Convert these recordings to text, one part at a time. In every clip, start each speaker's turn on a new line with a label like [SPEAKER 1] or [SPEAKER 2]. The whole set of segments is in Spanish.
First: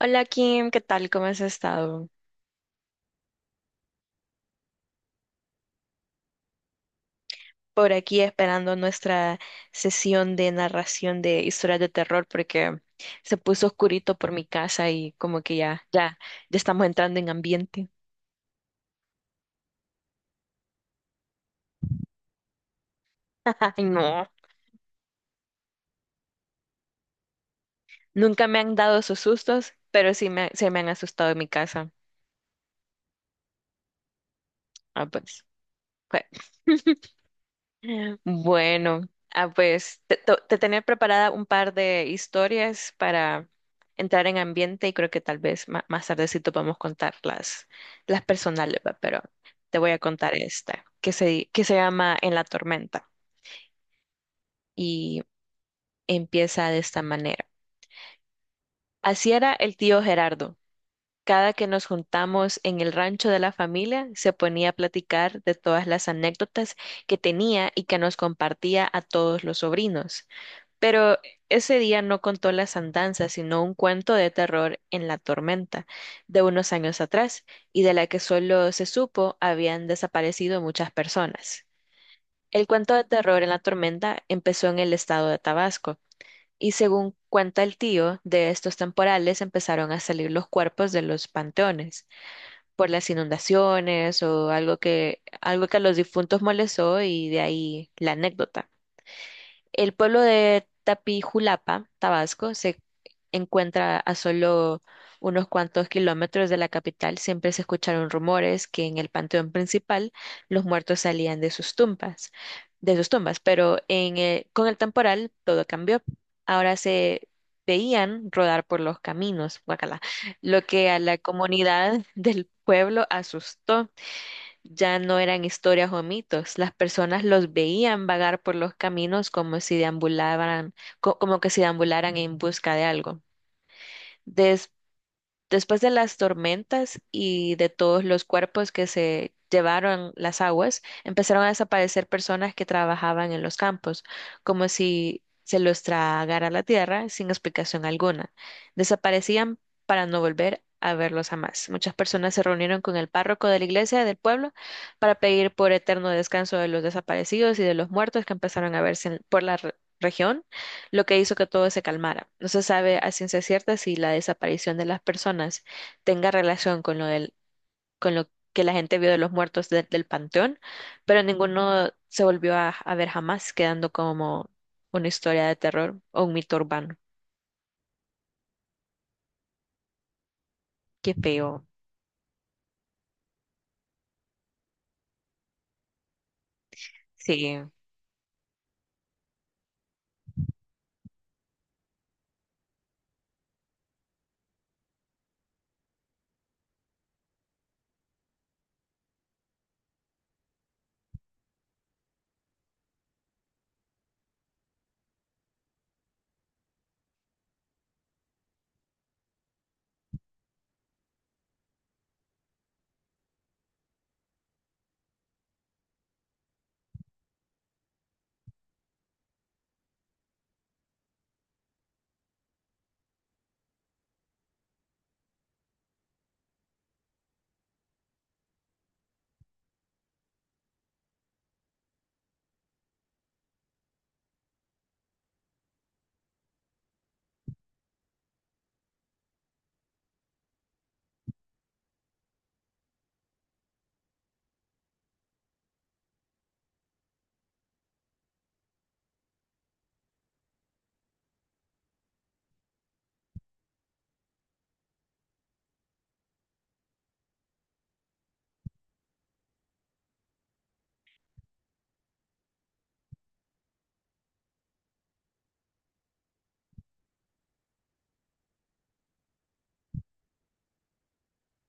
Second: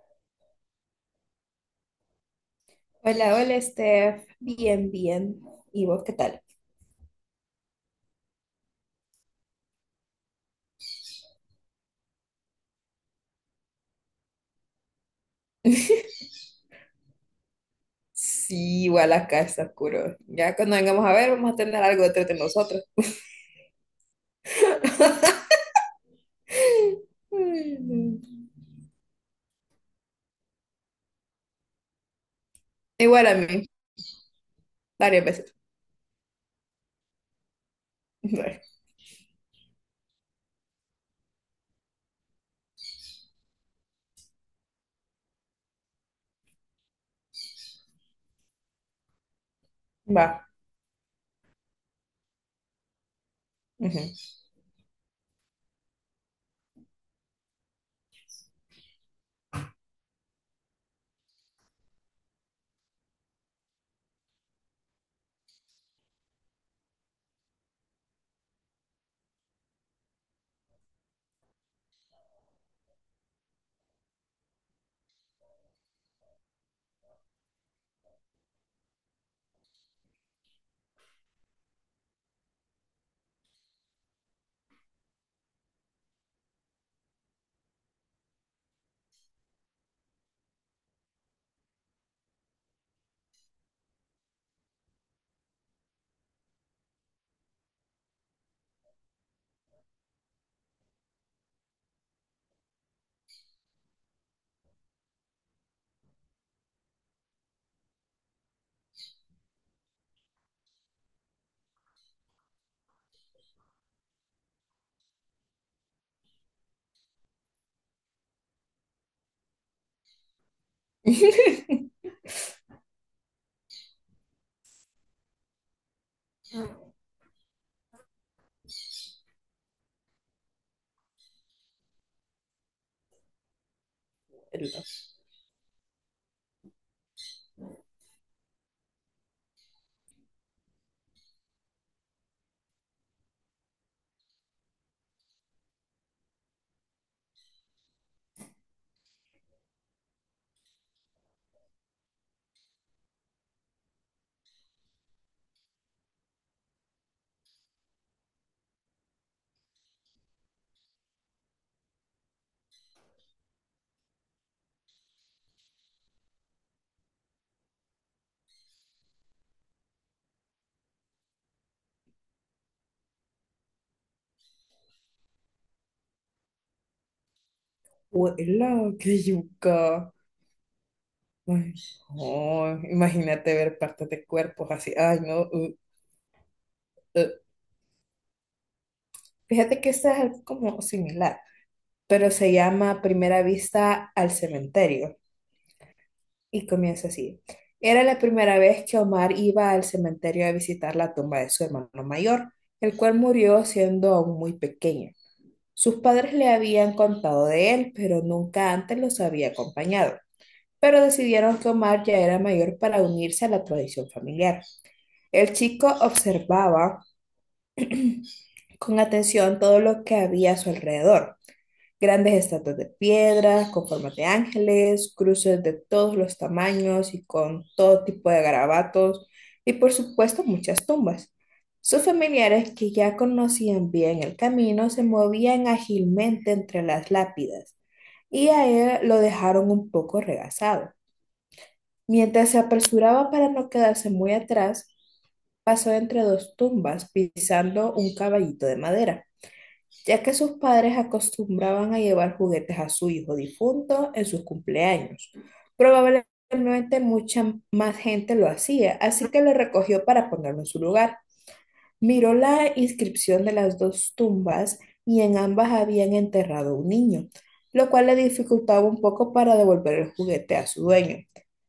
[SPEAKER 1] Hola Kim, ¿qué tal? ¿Cómo has estado?
[SPEAKER 2] Hola, hola Steph, bien, bien. ¿Y vos qué tal?
[SPEAKER 1] Por aquí esperando nuestra sesión de narración de historias de terror porque se puso oscurito por mi casa y como que ya, ya, ya estamos entrando en ambiente.
[SPEAKER 2] Sí, igual acá está oscuro. Ya cuando vengamos a ver, vamos a tener algo detrás de nosotros.
[SPEAKER 1] Ay, no,
[SPEAKER 2] Ay, no.
[SPEAKER 1] nunca me han dado esos sustos, pero sí se me han asustado en mi casa.
[SPEAKER 2] Igual a mí,
[SPEAKER 1] Ah,
[SPEAKER 2] varias
[SPEAKER 1] pues
[SPEAKER 2] veces.
[SPEAKER 1] fue. Bueno, pues te tenía preparada un par de historias para entrar en ambiente y creo que tal vez más tardecito podemos contar las personales, ¿va? Pero te voy a
[SPEAKER 2] Va.
[SPEAKER 1] contar esta, que se llama En la tormenta,
[SPEAKER 2] Ujú.
[SPEAKER 1] y empieza de esta manera. Así era el tío Gerardo. Cada que nos juntamos en el rancho de la familia, se ponía a platicar de todas las anécdotas que tenía y que nos compartía a todos los sobrinos. Pero ese día no contó las andanzas, sino un cuento de terror en la tormenta de unos años atrás, y de la que solo se supo habían desaparecido muchas personas. El cuento de terror en la tormenta empezó en el estado de Tabasco, y según cuenta el tío, de estos temporales empezaron a salir los cuerpos de los panteones por las inundaciones o algo que a los difuntos molestó, y de ahí la anécdota. El pueblo de Tapijulapa, Tabasco, se encuentra a solo unos cuantos kilómetros de la capital. Siempre se escucharon rumores que en el panteón principal los muertos salían de sus tumbas, pero con el temporal todo cambió. Ahora se veían rodar por los caminos, guacala, lo que a la comunidad del pueblo asustó. Ya no eran historias o mitos, las personas los veían vagar por los caminos como si deambularan, como que si deambularan en busca de algo.
[SPEAKER 2] Ela,
[SPEAKER 1] Después de las tormentas y de todos los cuerpos que se llevaron las aguas, empezaron a desaparecer personas que trabajaban en los campos, como si se los tragara la tierra sin explicación alguna. Desaparecían para no volver a verlos jamás. Muchas personas se reunieron con el párroco de la iglesia del pueblo para pedir por eterno descanso de los desaparecidos y de los muertos que empezaron a verse por la región, lo que hizo que todo se calmara. No se sabe a ciencia cierta si la desaparición de las personas tenga relación con lo que la gente vio de los muertos del panteón, pero ninguno se volvió a ver jamás, quedando como una historia de terror o un mito urbano.
[SPEAKER 2] ela, qué yuca.
[SPEAKER 1] Qué feo.
[SPEAKER 2] Ay, no, imagínate ver partes de cuerpos así. Ay, no. Uh.
[SPEAKER 1] Sí.
[SPEAKER 2] Fíjate que este es algo como similar, pero se llama Primera Vista al Cementerio. Y comienza así. Era la primera vez que Omar iba al cementerio a visitar la tumba de su hermano mayor, el cual murió siendo aún muy pequeño. Sus padres le habían contado de él, pero nunca antes los había acompañado. Pero decidieron que Omar ya era mayor para unirse a la tradición familiar. El chico observaba con atención todo lo que había a su alrededor. Grandes estatuas de piedra, con formas de ángeles, cruces de todos los tamaños y con todo tipo de garabatos, y por supuesto muchas tumbas. Sus familiares, que ya conocían bien el camino, se movían ágilmente entre las lápidas, y a él lo dejaron un poco regazado. Mientras se apresuraba para no quedarse muy atrás, pasó entre dos tumbas pisando un caballito de madera ya que sus padres acostumbraban a llevar juguetes a su hijo difunto en sus cumpleaños. Probablemente mucha más gente lo hacía, así que lo recogió para ponerlo en su lugar. Miró la inscripción de las dos tumbas y en ambas habían enterrado un niño, lo cual le dificultaba un poco para devolver el juguete a su dueño.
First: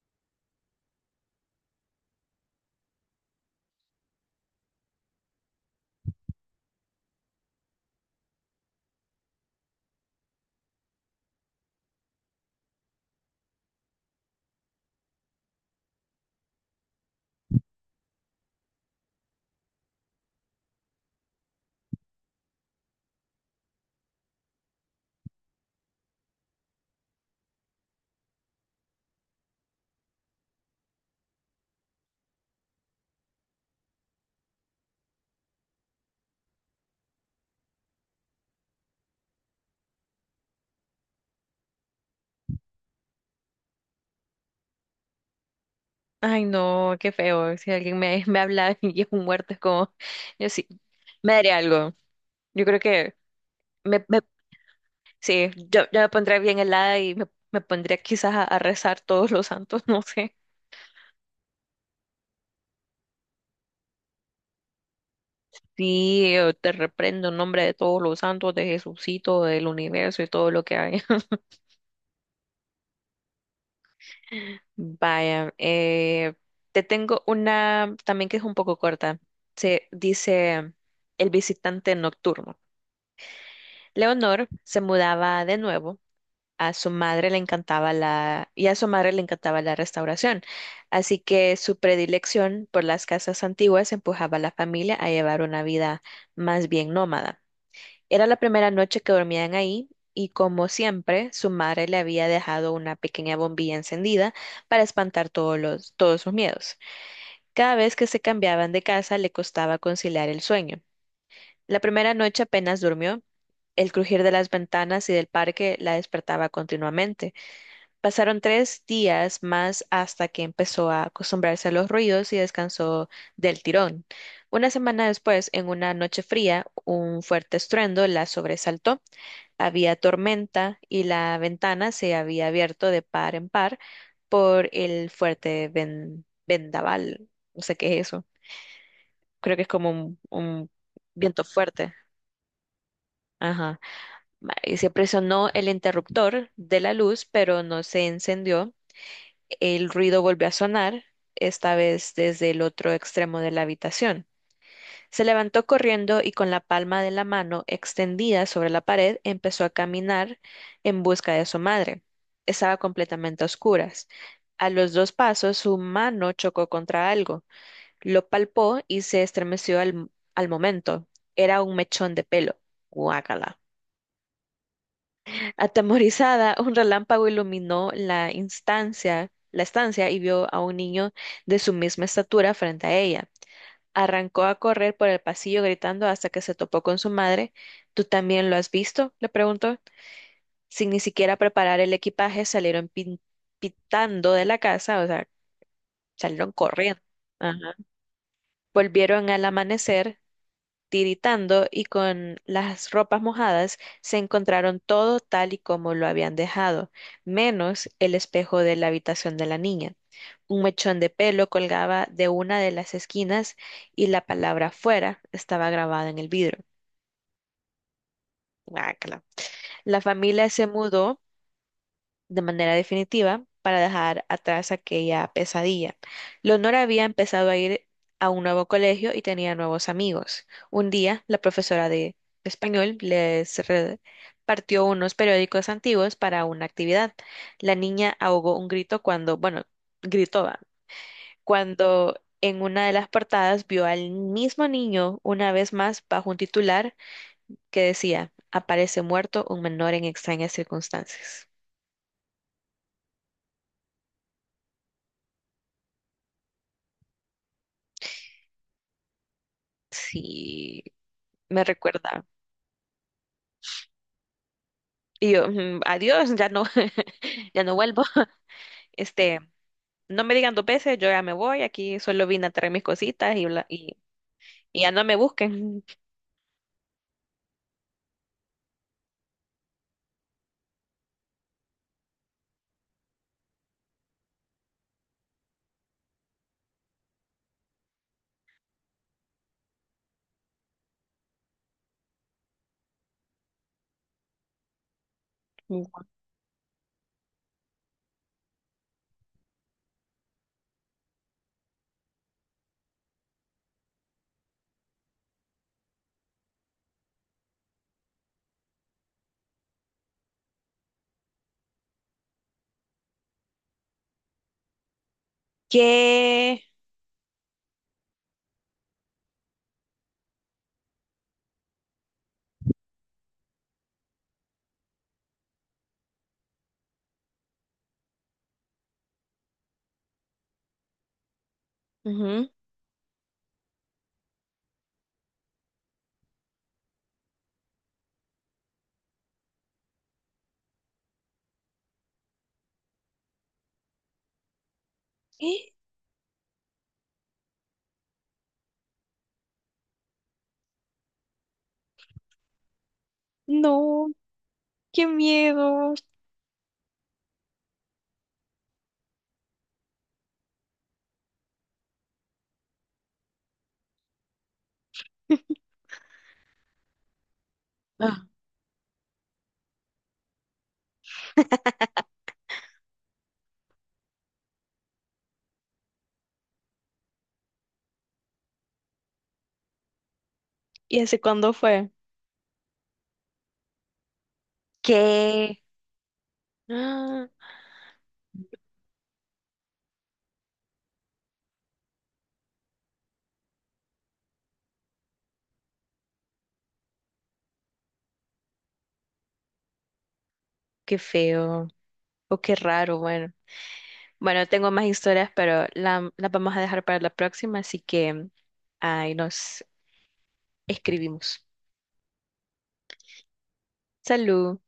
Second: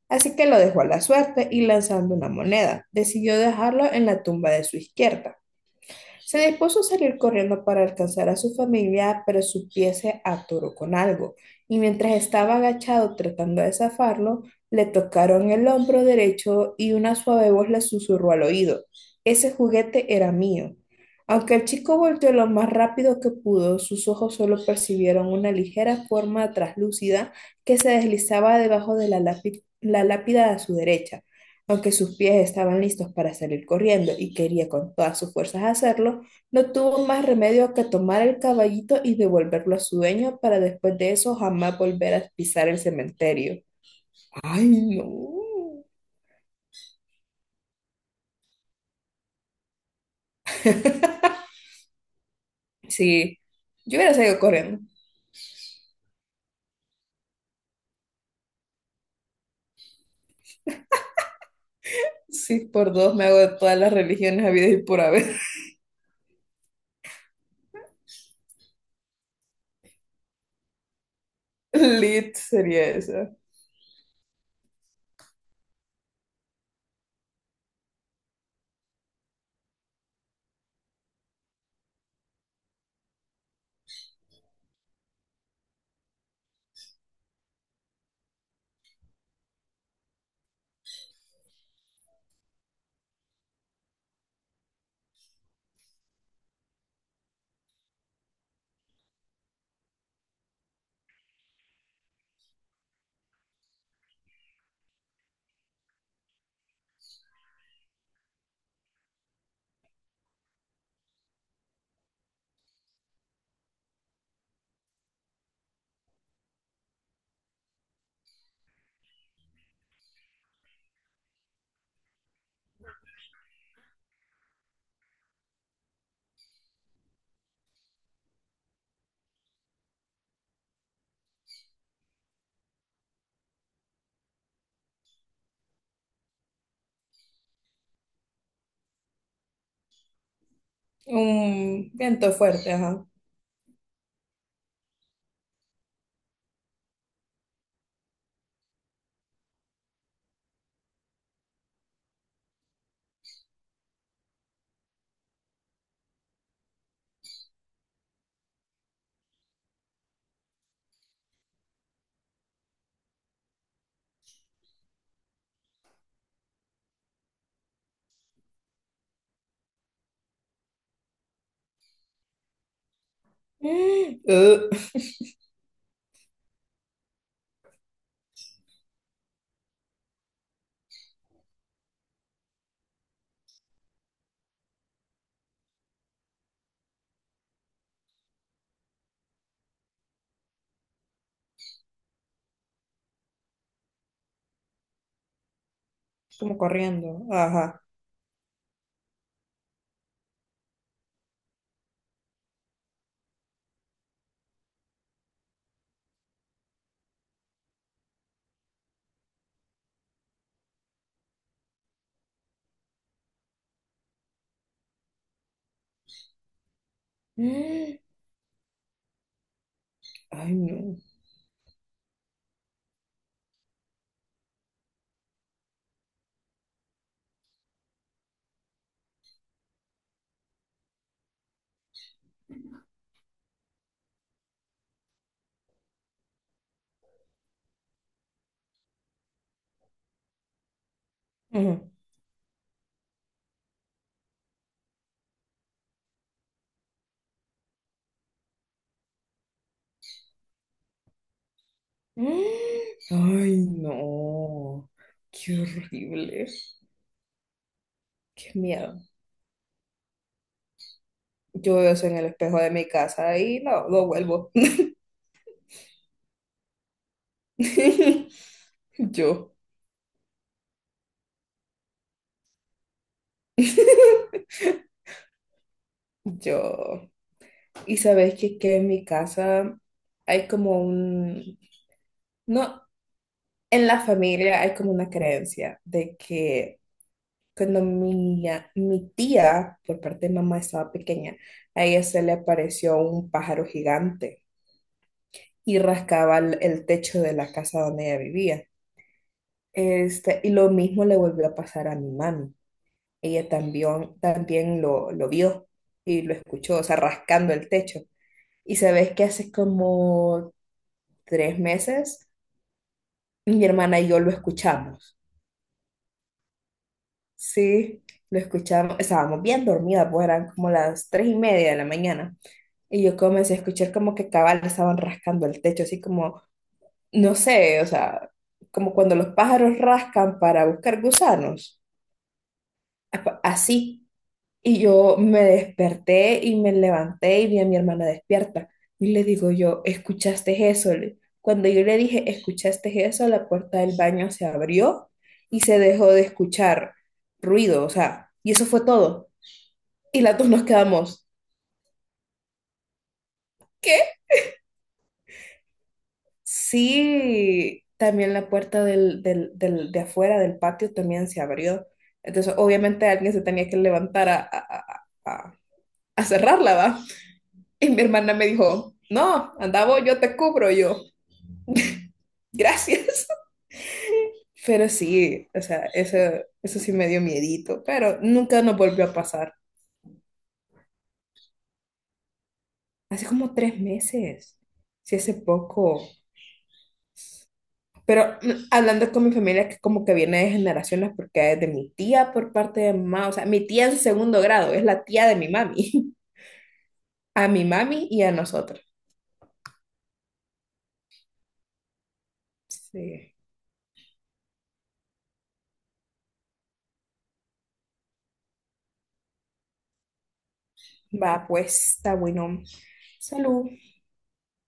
[SPEAKER 2] Así que lo dejó a la suerte y lanzando una moneda, decidió dejarlo en la tumba de su izquierda. Se dispuso a salir corriendo para alcanzar a su familia, pero su pie se atoró con algo, y mientras estaba agachado tratando de zafarlo, le tocaron el hombro derecho y una suave voz le susurró al oído. Ese juguete era mío. Aunque el chico volteó lo más rápido que pudo, sus ojos solo percibieron una ligera forma traslúcida que se deslizaba debajo de la la lápida a su derecha. Aunque sus pies estaban listos para salir corriendo y quería con todas sus fuerzas hacerlo, no tuvo más remedio que tomar el caballito y devolverlo a su dueño para después de eso jamás volver a pisar el cementerio. Ay, no.
[SPEAKER 1] Ay, no, qué feo. Si alguien me habla y es un muerto, es como, yo sí, me daría algo. Yo creo que
[SPEAKER 2] Sí, yo
[SPEAKER 1] me,
[SPEAKER 2] hubiera
[SPEAKER 1] me
[SPEAKER 2] salido corriendo.
[SPEAKER 1] Sí, yo me pondría bien helada y me pondría quizás a rezar todos los santos, no sé.
[SPEAKER 2] Sí, por dos me hago de todas las religiones habidas y por haber.
[SPEAKER 1] Sí, yo te reprendo en nombre de todos los santos, de Jesucito, del universo y todo lo que hay.
[SPEAKER 2] Lit sería eso.
[SPEAKER 1] Vaya, te tengo una también que es un poco corta. Se dice El visitante nocturno. Leonor se mudaba de nuevo, a su madre le encantaba la, y a su madre le encantaba la restauración. Así que su predilección por las casas antiguas empujaba a la familia a llevar una vida más bien nómada. Era la primera noche que dormían ahí y, como siempre, su madre le había dejado una pequeña bombilla encendida para espantar todos sus miedos. Cada vez que se cambiaban de casa le costaba conciliar el sueño. La primera noche apenas durmió. El crujir de las ventanas y del parque la despertaba continuamente. Pasaron tres días más hasta que empezó a acostumbrarse a los ruidos y descansó del tirón. Una semana después, en una noche fría, un fuerte estruendo la sobresaltó. Había tormenta y la ventana se había abierto de par en par por el fuerte vendaval. No sé qué es eso. Creo que es como un viento
[SPEAKER 2] Un
[SPEAKER 1] fuerte.
[SPEAKER 2] viento fuerte, ajá.
[SPEAKER 1] Ajá. Y se presionó el interruptor de la luz, pero no se encendió. El ruido volvió a sonar, esta vez desde el otro extremo de la habitación. Se levantó corriendo y con la palma de la mano extendida sobre la pared empezó a caminar en busca de su madre. Estaba completamente a oscuras. A los dos pasos su mano chocó contra algo. Lo palpó y se estremeció al momento. Era un mechón de pelo. Guácala.
[SPEAKER 2] Mm, uh,
[SPEAKER 1] Atemorizada, un relámpago iluminó la estancia y vio a un niño de su misma estatura frente a ella. Arrancó a correr por el pasillo gritando hasta que se topó con su madre. ¿Tú también lo has visto?, le preguntó. Sin ni siquiera preparar el equipaje, salieron pitando de la casa, o sea, salieron
[SPEAKER 2] Como
[SPEAKER 1] corriendo.
[SPEAKER 2] corriendo,
[SPEAKER 1] Ajá.
[SPEAKER 2] ajá.
[SPEAKER 1] Volvieron al amanecer, tiritando y con las ropas mojadas, se encontraron todo tal y como lo habían dejado, menos el espejo de la habitación de la niña. Un mechón de pelo colgaba de una de las esquinas y la palabra fuera estaba grabada en el vidrio.
[SPEAKER 2] Mm,
[SPEAKER 1] Guácala. La familia
[SPEAKER 2] Ay,
[SPEAKER 1] se
[SPEAKER 2] no.
[SPEAKER 1] mudó de manera definitiva para dejar atrás aquella pesadilla. Leonor había empezado a ir a un nuevo colegio y tenía nuevos amigos. Un día, la profesora de español les repartió unos periódicos antiguos para una actividad. La niña ahogó un grito cuando, bueno, gritó, va,
[SPEAKER 2] Ujú.
[SPEAKER 1] cuando en una de las portadas vio al mismo niño una vez más bajo un titular que decía, aparece muerto un menor en extrañas circunstancias.
[SPEAKER 2] Mm. Ay, no, qué horrible, qué miedo.
[SPEAKER 1] Sí, me
[SPEAKER 2] Yo veo eso en el
[SPEAKER 1] recuerda.
[SPEAKER 2] espejo de mi casa y no, no vuelvo.
[SPEAKER 1] Y yo, "Mm, adiós, ya no, ya no vuelvo". Este,
[SPEAKER 2] Yo,
[SPEAKER 1] no me digan dos veces, yo ya me voy, aquí solo vine a traer mis cositas y, y ya no me busquen.
[SPEAKER 2] yo. Y sabes que en mi casa hay como un, no, en la familia hay como una creencia de que cuando mi tía, por parte de mamá, estaba pequeña, a ella se le apareció un pájaro gigante y rascaba el techo de la casa donde ella vivía. Y lo mismo le volvió a pasar a mi mami. Ella también, también lo vio y lo escuchó, o sea, rascando el techo. Y sabes que hace como 3 meses mi hermana y yo lo escuchamos.
[SPEAKER 1] ¿Qué?
[SPEAKER 2] Sí, lo escuchamos. Estábamos bien dormidas, pues eran como las 3:30 de la mañana. Y yo comencé a escuchar como que cabal estaban rascando el techo, así como, no sé, o sea, como cuando los pájaros rascan para buscar gusanos.
[SPEAKER 1] Ujú.
[SPEAKER 2] Así. Y yo me desperté y me levanté y vi a mi hermana despierta. Y le digo yo, ¿escuchaste eso? Cuando yo le dije, ¿escuchaste eso? La puerta del baño se abrió y
[SPEAKER 1] ¡Eh!
[SPEAKER 2] se dejó de escuchar ruido, o sea, y eso fue todo. Y las dos nos quedamos, ¿qué?
[SPEAKER 1] No, qué miedo.
[SPEAKER 2] Sí, también la puerta de afuera del patio también se abrió. Entonces, obviamente alguien se tenía que levantar a, a a cerrarla, ¿va? Y mi
[SPEAKER 1] Ah,
[SPEAKER 2] hermana me dijo, no, andaba yo te cubro yo. Gracias. Pero sí, o sea, eso sí me dio miedito, pero nunca nos volvió a pasar.
[SPEAKER 1] ¿y hace cuándo fue?
[SPEAKER 2] Hace como tres meses, sí, hace
[SPEAKER 1] ¿Qué?
[SPEAKER 2] poco.
[SPEAKER 1] Ah,
[SPEAKER 2] Pero hablando con mi familia, que como que viene de generaciones, porque es de mi tía por parte de mamá, o sea, mi tía en segundo grado, es la tía de mi mami, a mi mami y a nosotros.
[SPEAKER 1] qué feo. O qué raro, bueno.
[SPEAKER 2] Sí.
[SPEAKER 1] Bueno, tengo más historias, pero las vamos a dejar para la próxima, así que ahí nos escribimos.
[SPEAKER 2] Va, pues, está bueno. Salud.
[SPEAKER 1] Salud.